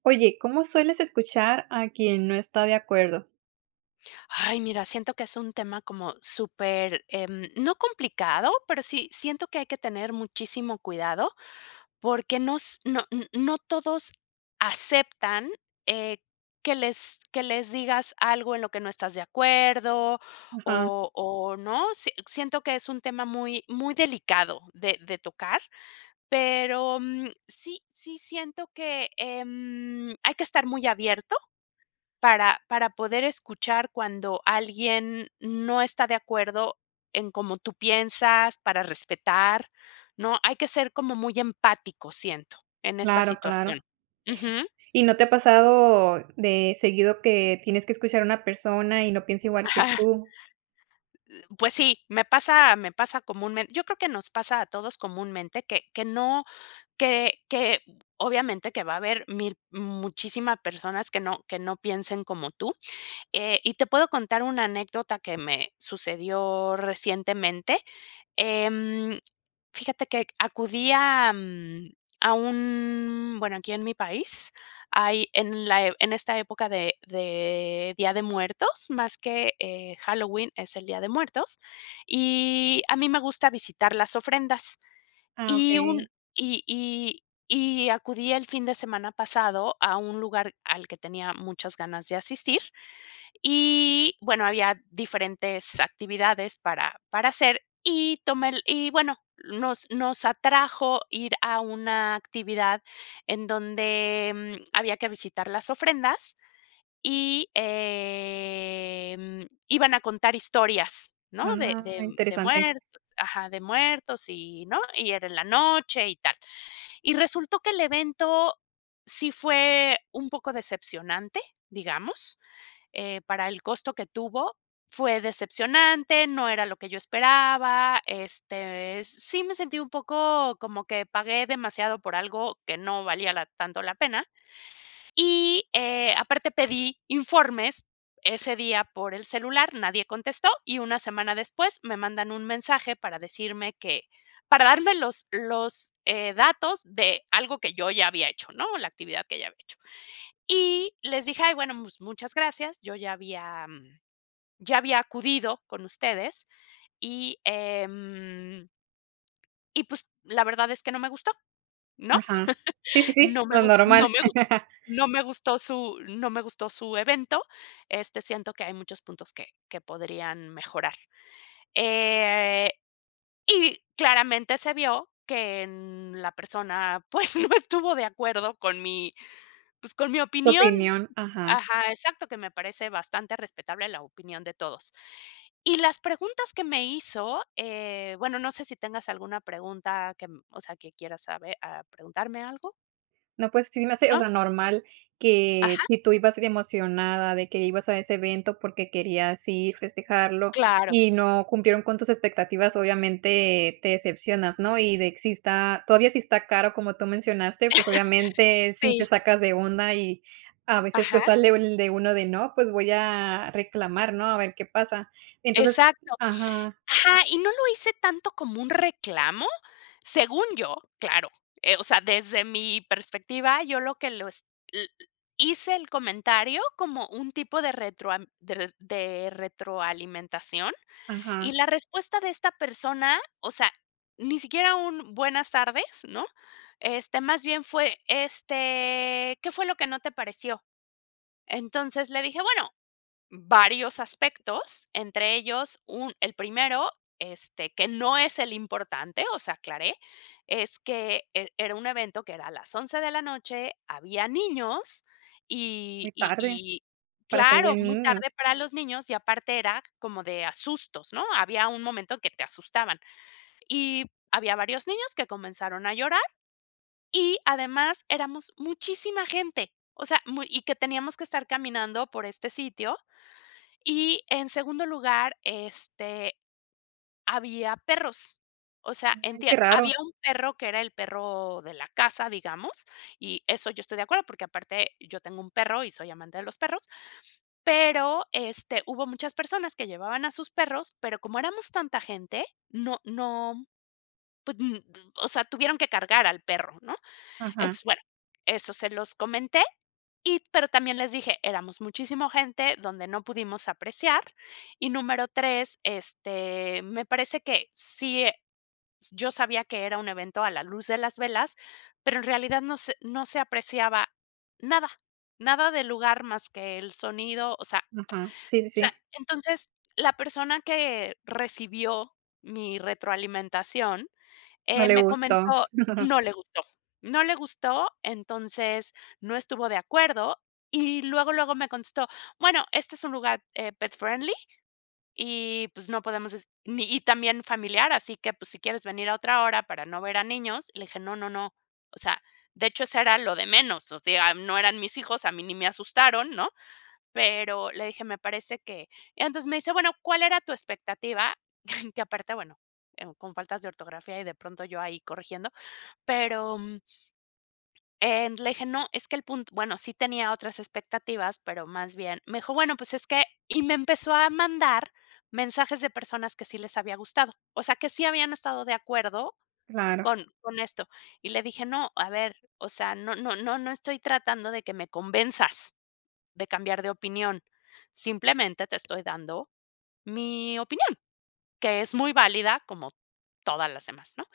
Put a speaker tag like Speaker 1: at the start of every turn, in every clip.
Speaker 1: Oye, ¿cómo sueles escuchar a quien no está de acuerdo?
Speaker 2: Ay, mira, siento que es un tema como súper, em, no complicado, pero sí siento que hay que tener muchísimo cuidado, porque nos no n no todos aceptan, eh, que les que les digas algo en lo que no estás de acuerdo,
Speaker 1: Ajá.
Speaker 2: o o ¿no? Si siento que es un tema muy muy delicado de de tocar, pero, mm, sí sí siento que, em, hay que estar muy abierto para para poder escuchar cuando alguien no está de acuerdo en cómo tú piensas, para respetar, ¿no? Hay que ser como muy empáticos, siento, en esta
Speaker 1: Claro, claro.
Speaker 2: situación. Ujú.
Speaker 1: ¿Y no te ha pasado, de seguido que tienes que escuchar a una persona, y no piensa igual que
Speaker 2: Ajá.
Speaker 1: tú?
Speaker 2: Eh, pues sí, me pasa me pasa comúnmente yo creo que nos pasa a todos comúnmente, que que no que que obviamente que va a haber 1000 muchísimas personas que no que no piensen como tú. Eh, y te puedo contar una anécdota que me sucedió recientemente. Em, fíjate que acudí a, mm, a un bueno, aquí en mi país hay en la en esta época de de Día de Muertos, más que, eh, Halloween, es el Día de Muertos, y a mí me gusta visitar las ofrendas.
Speaker 1: Ah,
Speaker 2: Y un
Speaker 1: okey.
Speaker 2: y y y acudí el fin de semana pasado a un lugar al que tenía muchas ganas de asistir, y, bueno, había diferentes actividades para para hacer y tomé el y, bueno, nos nos atrajo ir a una actividad en donde, mm, había que visitar las ofrendas, y, em, iban a contar historias, ¿no? De
Speaker 1: Ah,
Speaker 2: de de
Speaker 1: interesante.
Speaker 2: muertos ajá, de muertos, y, ¿no? Y era en la noche y tal. Y resultó que el evento sí fue un poco decepcionante, digamos, eh, para el costo que tuvo, fue decepcionante, no era lo que yo esperaba, este, sí me sentí un poco como que pagué demasiado por algo que no valía la tanto la pena, y, eh, aparte pedí informes ese día por el celular, nadie contestó, y una semana después me mandan un mensaje para decirme que para darme los los, eh, datos de algo que yo ya había hecho, ¿no? La actividad que ya había hecho. Y les dije: "Ay bueno, pues, muchas gracias, yo ya había ya había acudido con ustedes, y, em" "y pues, la verdad es que no me gustó, ¿no?
Speaker 1: Ajá. Sí, sí, sí,
Speaker 2: No me
Speaker 1: lo
Speaker 2: gus no
Speaker 1: normal.
Speaker 2: me gustó, no me gustó su no me gustó su evento, este, siento que hay muchos puntos que que podrían mejorar." Eh, y claramente se vio que en la persona, pues, no estuvo de acuerdo con mi, pues, con mi
Speaker 1: Su
Speaker 2: opinión.
Speaker 1: opinión, ajá.
Speaker 2: Ajá, exacto que me parece bastante respetable la opinión de todos. Y las preguntas que me hizo, eh, bueno, no sé si tengas alguna pregunta que, em, o sea, que quieras saber ah, ¿preguntarme algo?
Speaker 1: No, pues, sí me hace, o
Speaker 2: ¿No?
Speaker 1: sea, normal que
Speaker 2: Ajá.
Speaker 1: sí tu ibas emocionada de que ibas a ese evento porque querías ir, festejarlo,
Speaker 2: Claro.
Speaker 1: y no cumplieron con tus expectativas, obviamente te decepcionas, ¿no? Y de que sí está todavía sí está caro, como tú mencionaste, pues obviamente sí te
Speaker 2: Sí.
Speaker 1: sacas de onda, y a veces pues
Speaker 2: Ajá.
Speaker 1: sale el de uno de: "No, pues voy a reclamar, ¿no? A ver qué pasa". Entonces,
Speaker 2: Exacto.
Speaker 1: ajá.
Speaker 2: Ajá, ¿y no lo hice tanto como un reclamo? Según yo, claro, eh, o sea, desde mi perspectiva, yo lo que los l l hice el comentario como un tipo de retroam de reto de retroalimentación,
Speaker 1: Ajá.
Speaker 2: y la respuesta de esta persona, o sea, ni siquiera un buenas tardes, ¿no? Este, más bien fue, este, ¿qué fue lo que no te pareció? Entonces, le dije: "Bueno, varios aspectos, entre ellos un el primero, este, que no es el importante," o sea, aclaré, es que e era un evento que era a las 11 de la noche, había niños,
Speaker 1: Muy
Speaker 2: y y
Speaker 1: tarde,
Speaker 2: y
Speaker 1: para ser de
Speaker 2: claro, muy
Speaker 1: niños.
Speaker 2: tarde para los niños, y aparte era como de, ah, sustos, ¿no? Había un momento que te asustaban. Y había varios niños que comenzaron a llorar, y además éramos muchísima gente, o sea muy y que teníamos que estar caminando por este sitio, y en segundo lugar, este, había perros, o sea,
Speaker 1: Ay,
Speaker 2: entie
Speaker 1: qué
Speaker 2: había
Speaker 1: raro.
Speaker 2: un perro que era el perro de la casa, digamos, y eso yo estoy de acuerdo, porque aparte yo tengo un perro, y soy amante de los perros, pero, este, hubo muchas personas que llevaban a sus perros, pero como éramos tanta gente, no no pues, n o sea, tuvieron que cargar al perro, ¿no?
Speaker 1: Ajá.
Speaker 2: Entonces, bueno, eso se los comenté, y pero también les dije: "Éramos muchísima gente donde no pudimos apreciar, y número 3, este, me parece que sí, eh, yo sabía que era un evento a la luz de las velas, pero en realidad no se no se apreciaba nada, nada del lugar más que el sonido, o sea
Speaker 1: Aja, sí, sí,
Speaker 2: o sea,
Speaker 1: sí.
Speaker 2: entonces, la persona que recibió mi retroalimentación,
Speaker 1: No
Speaker 2: eh,
Speaker 1: le
Speaker 2: me
Speaker 1: gustó.
Speaker 2: comentó no le gustó, no le gustó, entonces, no estuvo de acuerdo, y luego, luego me contestó, bueno, este es un lugar, eh, pet friendly, y pues no podemos es ni y también familiar, así que pues si quieres venir a otra hora para no ver a niños, le dije no no no, o sea, de hecho eso era lo de menos, o sea, no eran mis hijos, a mí ni me asustaron, ¿no? Pero le dije, me parece que entonces, me dice: "Bueno, ¿cuál era tu expectativa?" Que aparte, bueno, en con faltas de ortografía, y de pronto yo ahí corrigiendo, pero, mm, eh, le dije, no, es que el punto bueno, sí tenía otras expectativas, pero más bien me dijo: "Bueno pues es que "y me empezó a mandar mensajes de personas que sí les había gustado, o sea que sí habían estado de acuerdo
Speaker 1: Claro.
Speaker 2: con con esto, y le dije: "No, a ver, o sea no no no estoy tratando de que me convenzas de cambiar de opinión, simplemente te estoy dando mi opinión, que es muy válida como todas las demás, ¿no?"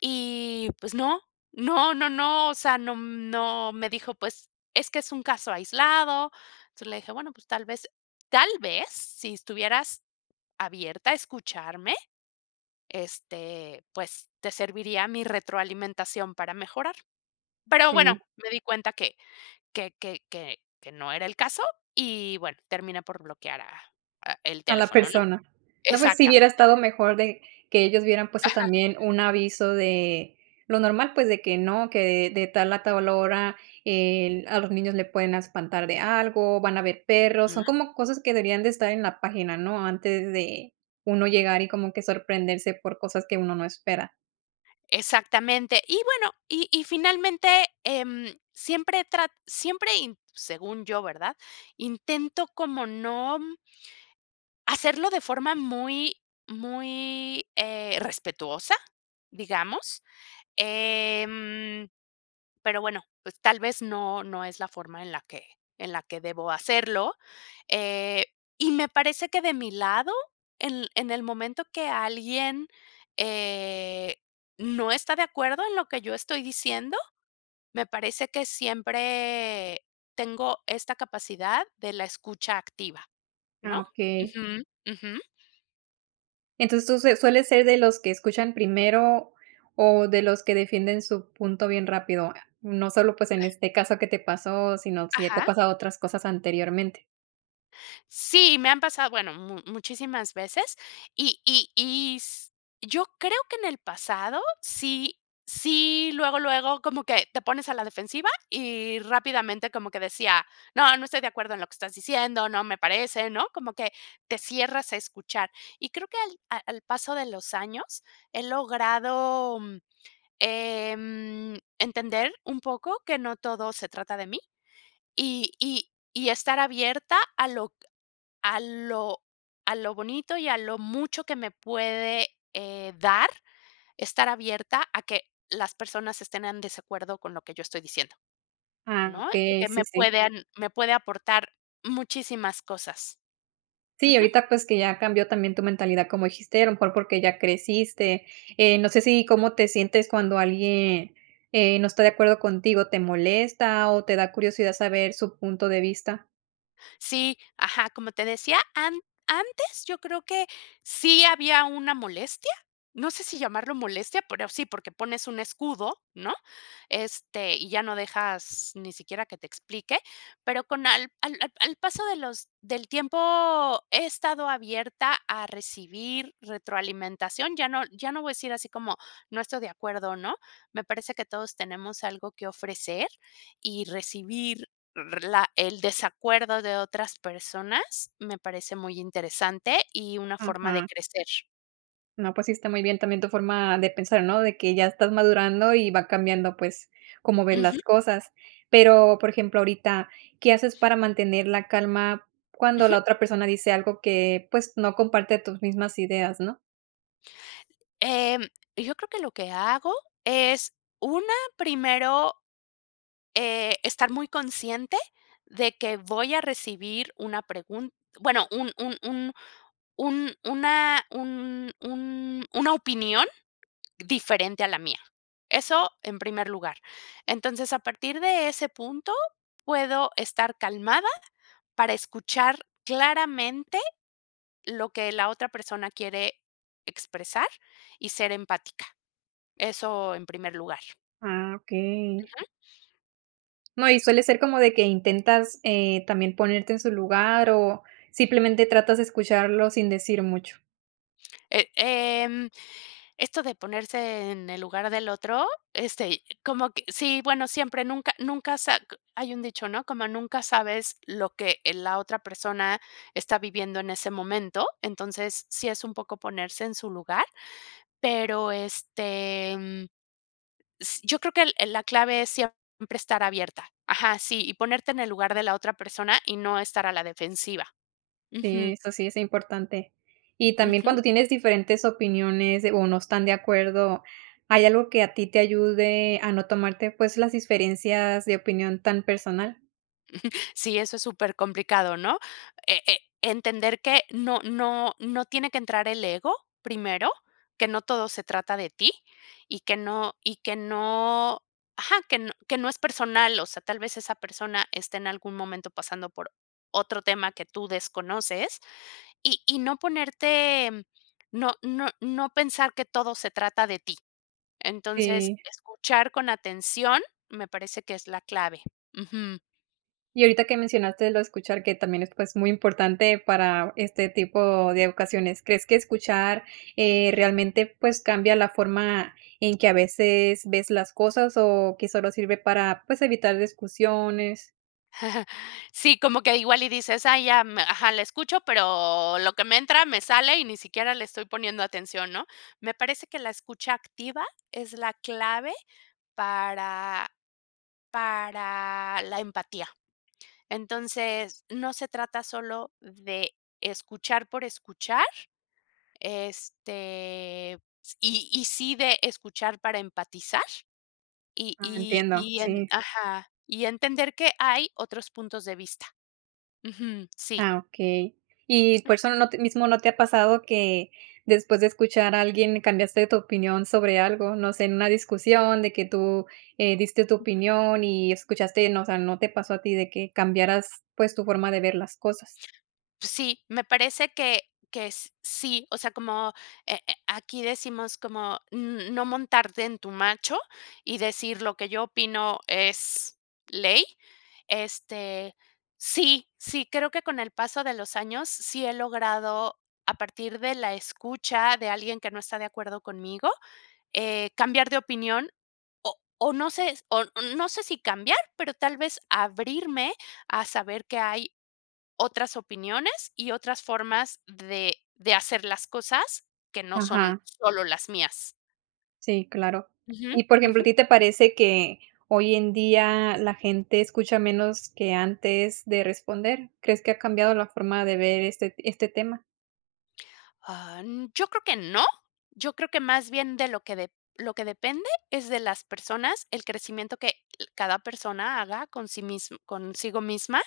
Speaker 2: Y, pues, no, no, no, no, o sea, no, mm, no, me dijo: "Pues, es que es un caso aislado," entonces, le dije: "Bueno, pues, tal vez tal vez, si estuvieras abierta a escucharme, este, pues, te serviría mi retroalimentación para mejorar." Pero bueno,
Speaker 1: Sí.
Speaker 2: me di cuenta que que que que que no era el caso y, bueno, terminé por bloquear a a el
Speaker 1: A la
Speaker 2: teléfono, ¿no?
Speaker 1: persona. No, pues, si hubiera
Speaker 2: Exactamente.
Speaker 1: estado mejor de que ellos hubieran puesto
Speaker 2: Ajá.
Speaker 1: también un aviso de lo normal, pues, de que no, que de tal a tal hora, eh, a los niños le pueden espantar de algo, van a haber perros, son
Speaker 2: Ujú.
Speaker 1: como cosas que deberían de estar en la página, ¿no? Antes de uno llegar, y como que sorprenderse por cosas que uno no espera.
Speaker 2: Exactamente, y bueno, y y finalmente, em, siempre he trat siempre in según yo, ¿verdad? Intento, como no. Hacerlo de forma muy muy, eh, respetuosa, digamos, em pero bueno, pues, tal vez no no es la forma en la que en la que debo hacerlo, eh, y me parece que de mi lado, en en el momento que alguien, eh, no está de acuerdo en lo que yo estoy diciendo, me parece que siempre tengo esta capacidad de la escucha activa, ¿no?
Speaker 1: Ah, okey.
Speaker 2: Ujú, ujú.
Speaker 1: Entonces, tú sueles ser de los que escuchan primero o de los que defienden su punto bien rápido, no solo, pues, en este caso que te pasó, sino sí ya te ha
Speaker 2: Ajá.
Speaker 1: pasado otras cosas anteriormente.
Speaker 2: Sí, me han pasado, bueno, mu muchísimas veces, y y y s yo creo que en el pasado sí sí luego luego como que te pones a la defensiva y rápidamente como que decía, no no estoy de acuerdo en lo que estás diciendo, no me parece, ¿no? Como que te cierras a escuchar, y creo que al a al paso de los años, he logrado, em, entender un poco que no todo se trata de mí, y y y estar abierta a lo a lo a lo bonito y a lo mucho que me puede, eh, dar, estar abierta a que las personas estén en desacuerdo con lo que yo estoy diciendo,
Speaker 1: Ah,
Speaker 2: ¿no?
Speaker 1: okey,
Speaker 2: Porque
Speaker 1: sí,
Speaker 2: me
Speaker 1: sí.
Speaker 2: pueden me puede aportar muchísimas cosas.
Speaker 1: Sí,
Speaker 2: Ujú.
Speaker 1: ahorita, pues, que ya cambió también tu mentalidad como dijiste, a lo mejor porque ya creciste. Eh, no sé sí cómo te sientes cuando alguien, eh, no está de acuerdo contigo, ¿te molesta o te da curiosidad saber su punto de vista?
Speaker 2: Sí, ajá, como te decía, an antes yo creo que sí había una molestia, no sé si llamarlo molestia, pero sí, porque pones un escudo, ¿no? Este, y ya no dejas ni siquiera que te explique, pero con al al al paso de los del tiempo, he estado abierta a recibir retroalimentación, ya no ya no voy a decir así como: "No estoy de acuerdo", ¿no? Me parece que todos tenemos algo que ofrecer, y recibir r la el desacuerdo de otras personas, me parece muy interesante y una forma de
Speaker 1: Ujú.
Speaker 2: crecer.
Speaker 1: No, pues sí está muy bien también tu forma de pensar, ¿no? De que ya estás madurando y va cambiando, pues, cómo ves las
Speaker 2: Ujú.
Speaker 1: cosas. Pero, por ejemplo, ahorita, ¿qué haces para mantener la calma, cuando
Speaker 2: Ujú.
Speaker 1: la otra persona dice algo que, pues, no comparte tus mismas ídeas, ¿no?
Speaker 2: Em, yo creo que lo que hago es una, primero, eh, estar muy consciente de que voy a recibir una pregun bueno, un un un un una un un una opinión diferente a la mía. Eso en primer lugar. Entonces, a partir de ese punto, puedo estar calmada, para escuchar claramente lo que la otra persona quiere expresar y ser empática. Eso en primer lugar.
Speaker 1: Ah, okey.
Speaker 2: Ujú.
Speaker 1: No, y suele ser como de que intentas, eh, también ponerte en su lugar, o, ¿simplemente tratas de
Speaker 2: Ujú.
Speaker 1: escucharlo sin decir mucho?
Speaker 2: Eh, em, esto de ponerse en el lugar del otro, este, y como que, sí, bueno, siempre, nunca nunca sa hay un dicho, ¿no? Como nunca sabes lo que, eh, la otra persona está viviendo en ese momento, entonces, sí es un poco ponerse en su lugar, pero este, mm, s yo creo que el el la clave es siempre estar abierta. Ajá, sí, y ponerte en el lugar de la otra persona y no estar a la defensiva.
Speaker 1: Sí,
Speaker 2: Ujú.
Speaker 1: eso sí es importante. Y también
Speaker 2: Ujú.
Speaker 1: cuando tienes diferentes opiniones o no están de acuerdo, ¿hay algo que a ti te ayude a no tomarte, pues, las diferencias de opinión tan personal?
Speaker 2: Sí, eso es supercomplicado, ¿no?, e e entender que no no no tiene que entrar el ego primero, que no todo se trata de ti y que no y que no ajá que no que no es personal, o sea, tal vez esa persona esté en algún momento pasando por otro tema que tú desconoces y y no ponerte, no no no pensar que todo se trata de ti. Entonces,
Speaker 1: Sí.
Speaker 2: escuchar con atención, me parece que es la clave. Ujú.
Speaker 1: Y ahorita que mencionaste lo de escuchar, que también es, pues, muy importante para este tipo de ocasiones, ¿crees que escuchar, eh, realmente, pues cambia la forma en que a veces ves las cosas o que solo sirve para, pues evitar discusiones?
Speaker 2: Sí, como que igual y dices: "Ay ya, ajá, la escucho, pero lo que me entra me sale y ni siquiera le estoy poniendo atención", ¿no? Me parece que la escucha activa es la clave, para para la empatía. Entonces, no se trata solo de escuchar por escuchar, este, s y y sí de escuchar para empatizar, y
Speaker 1: Ah,
Speaker 2: y
Speaker 1: entiendo,
Speaker 2: y en
Speaker 1: sí.
Speaker 2: ajá, y entender que hay otros puntos de vista. Ujú. Sí.
Speaker 1: Ah, okey. Y por
Speaker 2: Ujú.
Speaker 1: eso no t te mismo no te ha pasado que después de escuchar a alguien cambiaste tu opinión sobre algo, no sé, en una discusión de que tú, eh, diste tu
Speaker 2: Ujú.
Speaker 1: opinión y escuchaste, uno, o sea, ¿no te pasó a ti, de que cambiaras, pues, tu forma de ver las cosas?
Speaker 2: Pues, sí, me parece que que s sí, o sea, como eh eh aquí, decimos como n n no montarte en tu macho y decir lo que yo opino es ley, este, sí, sí, creo que con el paso de los años, sí he logrado a partir de la escucha, de alguien que no está de acuerdo conmigo, eh, cambiar de opinión, o o no sé, s o no sé si cambiar, pero tal vez abrirme a saber que hay otras opiniones y otras formas de de hacer las cosas que no son
Speaker 1: Ajá.
Speaker 2: solo las mías.
Speaker 1: Sí, claro.
Speaker 2: Ujú,
Speaker 1: Y, por ejemplo,
Speaker 2: ujú.
Speaker 1: ¿a ti te parece que hoy en día la gente escucha menos que antes de responder? ¿Crees que ha cambiado la forma de ver este este tema?
Speaker 2: Ah, yo creo que no, yo creo que más bien de lo que lo que de-depende es de las personas, el crecimiento que, eh, cada persona haga con sí mismo consigo misma,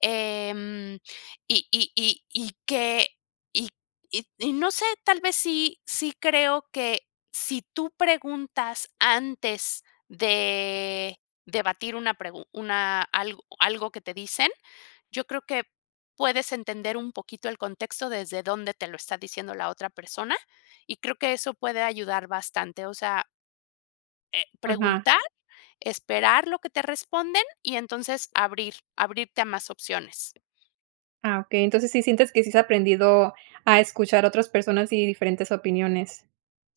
Speaker 2: em, y y y y que y y no sé, tal vez sí sí creo que si tú preguntas antes de debatir una pregun una algo algo que te dicen, yo creo que puedes entender un poquito el contexto desde donde te lo está diciendo la otra persona, y creo que eso puede ayudar bastante, o sea. Eh,
Speaker 1: Ajá.
Speaker 2: preguntar, esperar lo que te responden, y entonces abrir abrirte a más opciones.
Speaker 1: Ah, okey, entonces sí sientes que sí has aprendido a escuchar a otras personas y diferentes opiniones.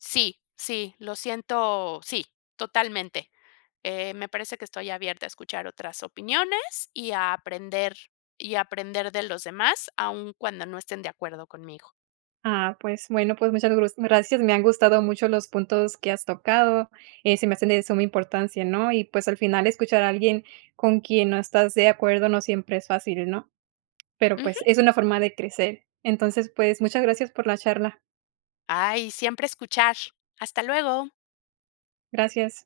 Speaker 2: Sí, sí, lo siento sí, totalmente. Eh, me parece que estoy abierta a escuchar otras opiniones y a aprender y aprender de los demás aun cuando no estén de acuerdo conmigo.
Speaker 1: Ah, pues, bueno, pues muchas gro gracias. Me han gustado mucho los puntos que has tocado. Eh, se me hacen de suma importancia, ¿no? Y, pues, al final escuchar a alguien con quien no estás de acuerdo no siempre es fácil, ¿no? Pero, pues,
Speaker 2: Ujú.
Speaker 1: es una forma de crecer. Entonces, pues, muchas gracias por la charla.
Speaker 2: Ay, siempre escuchar. Hasta luego.
Speaker 1: Gracias.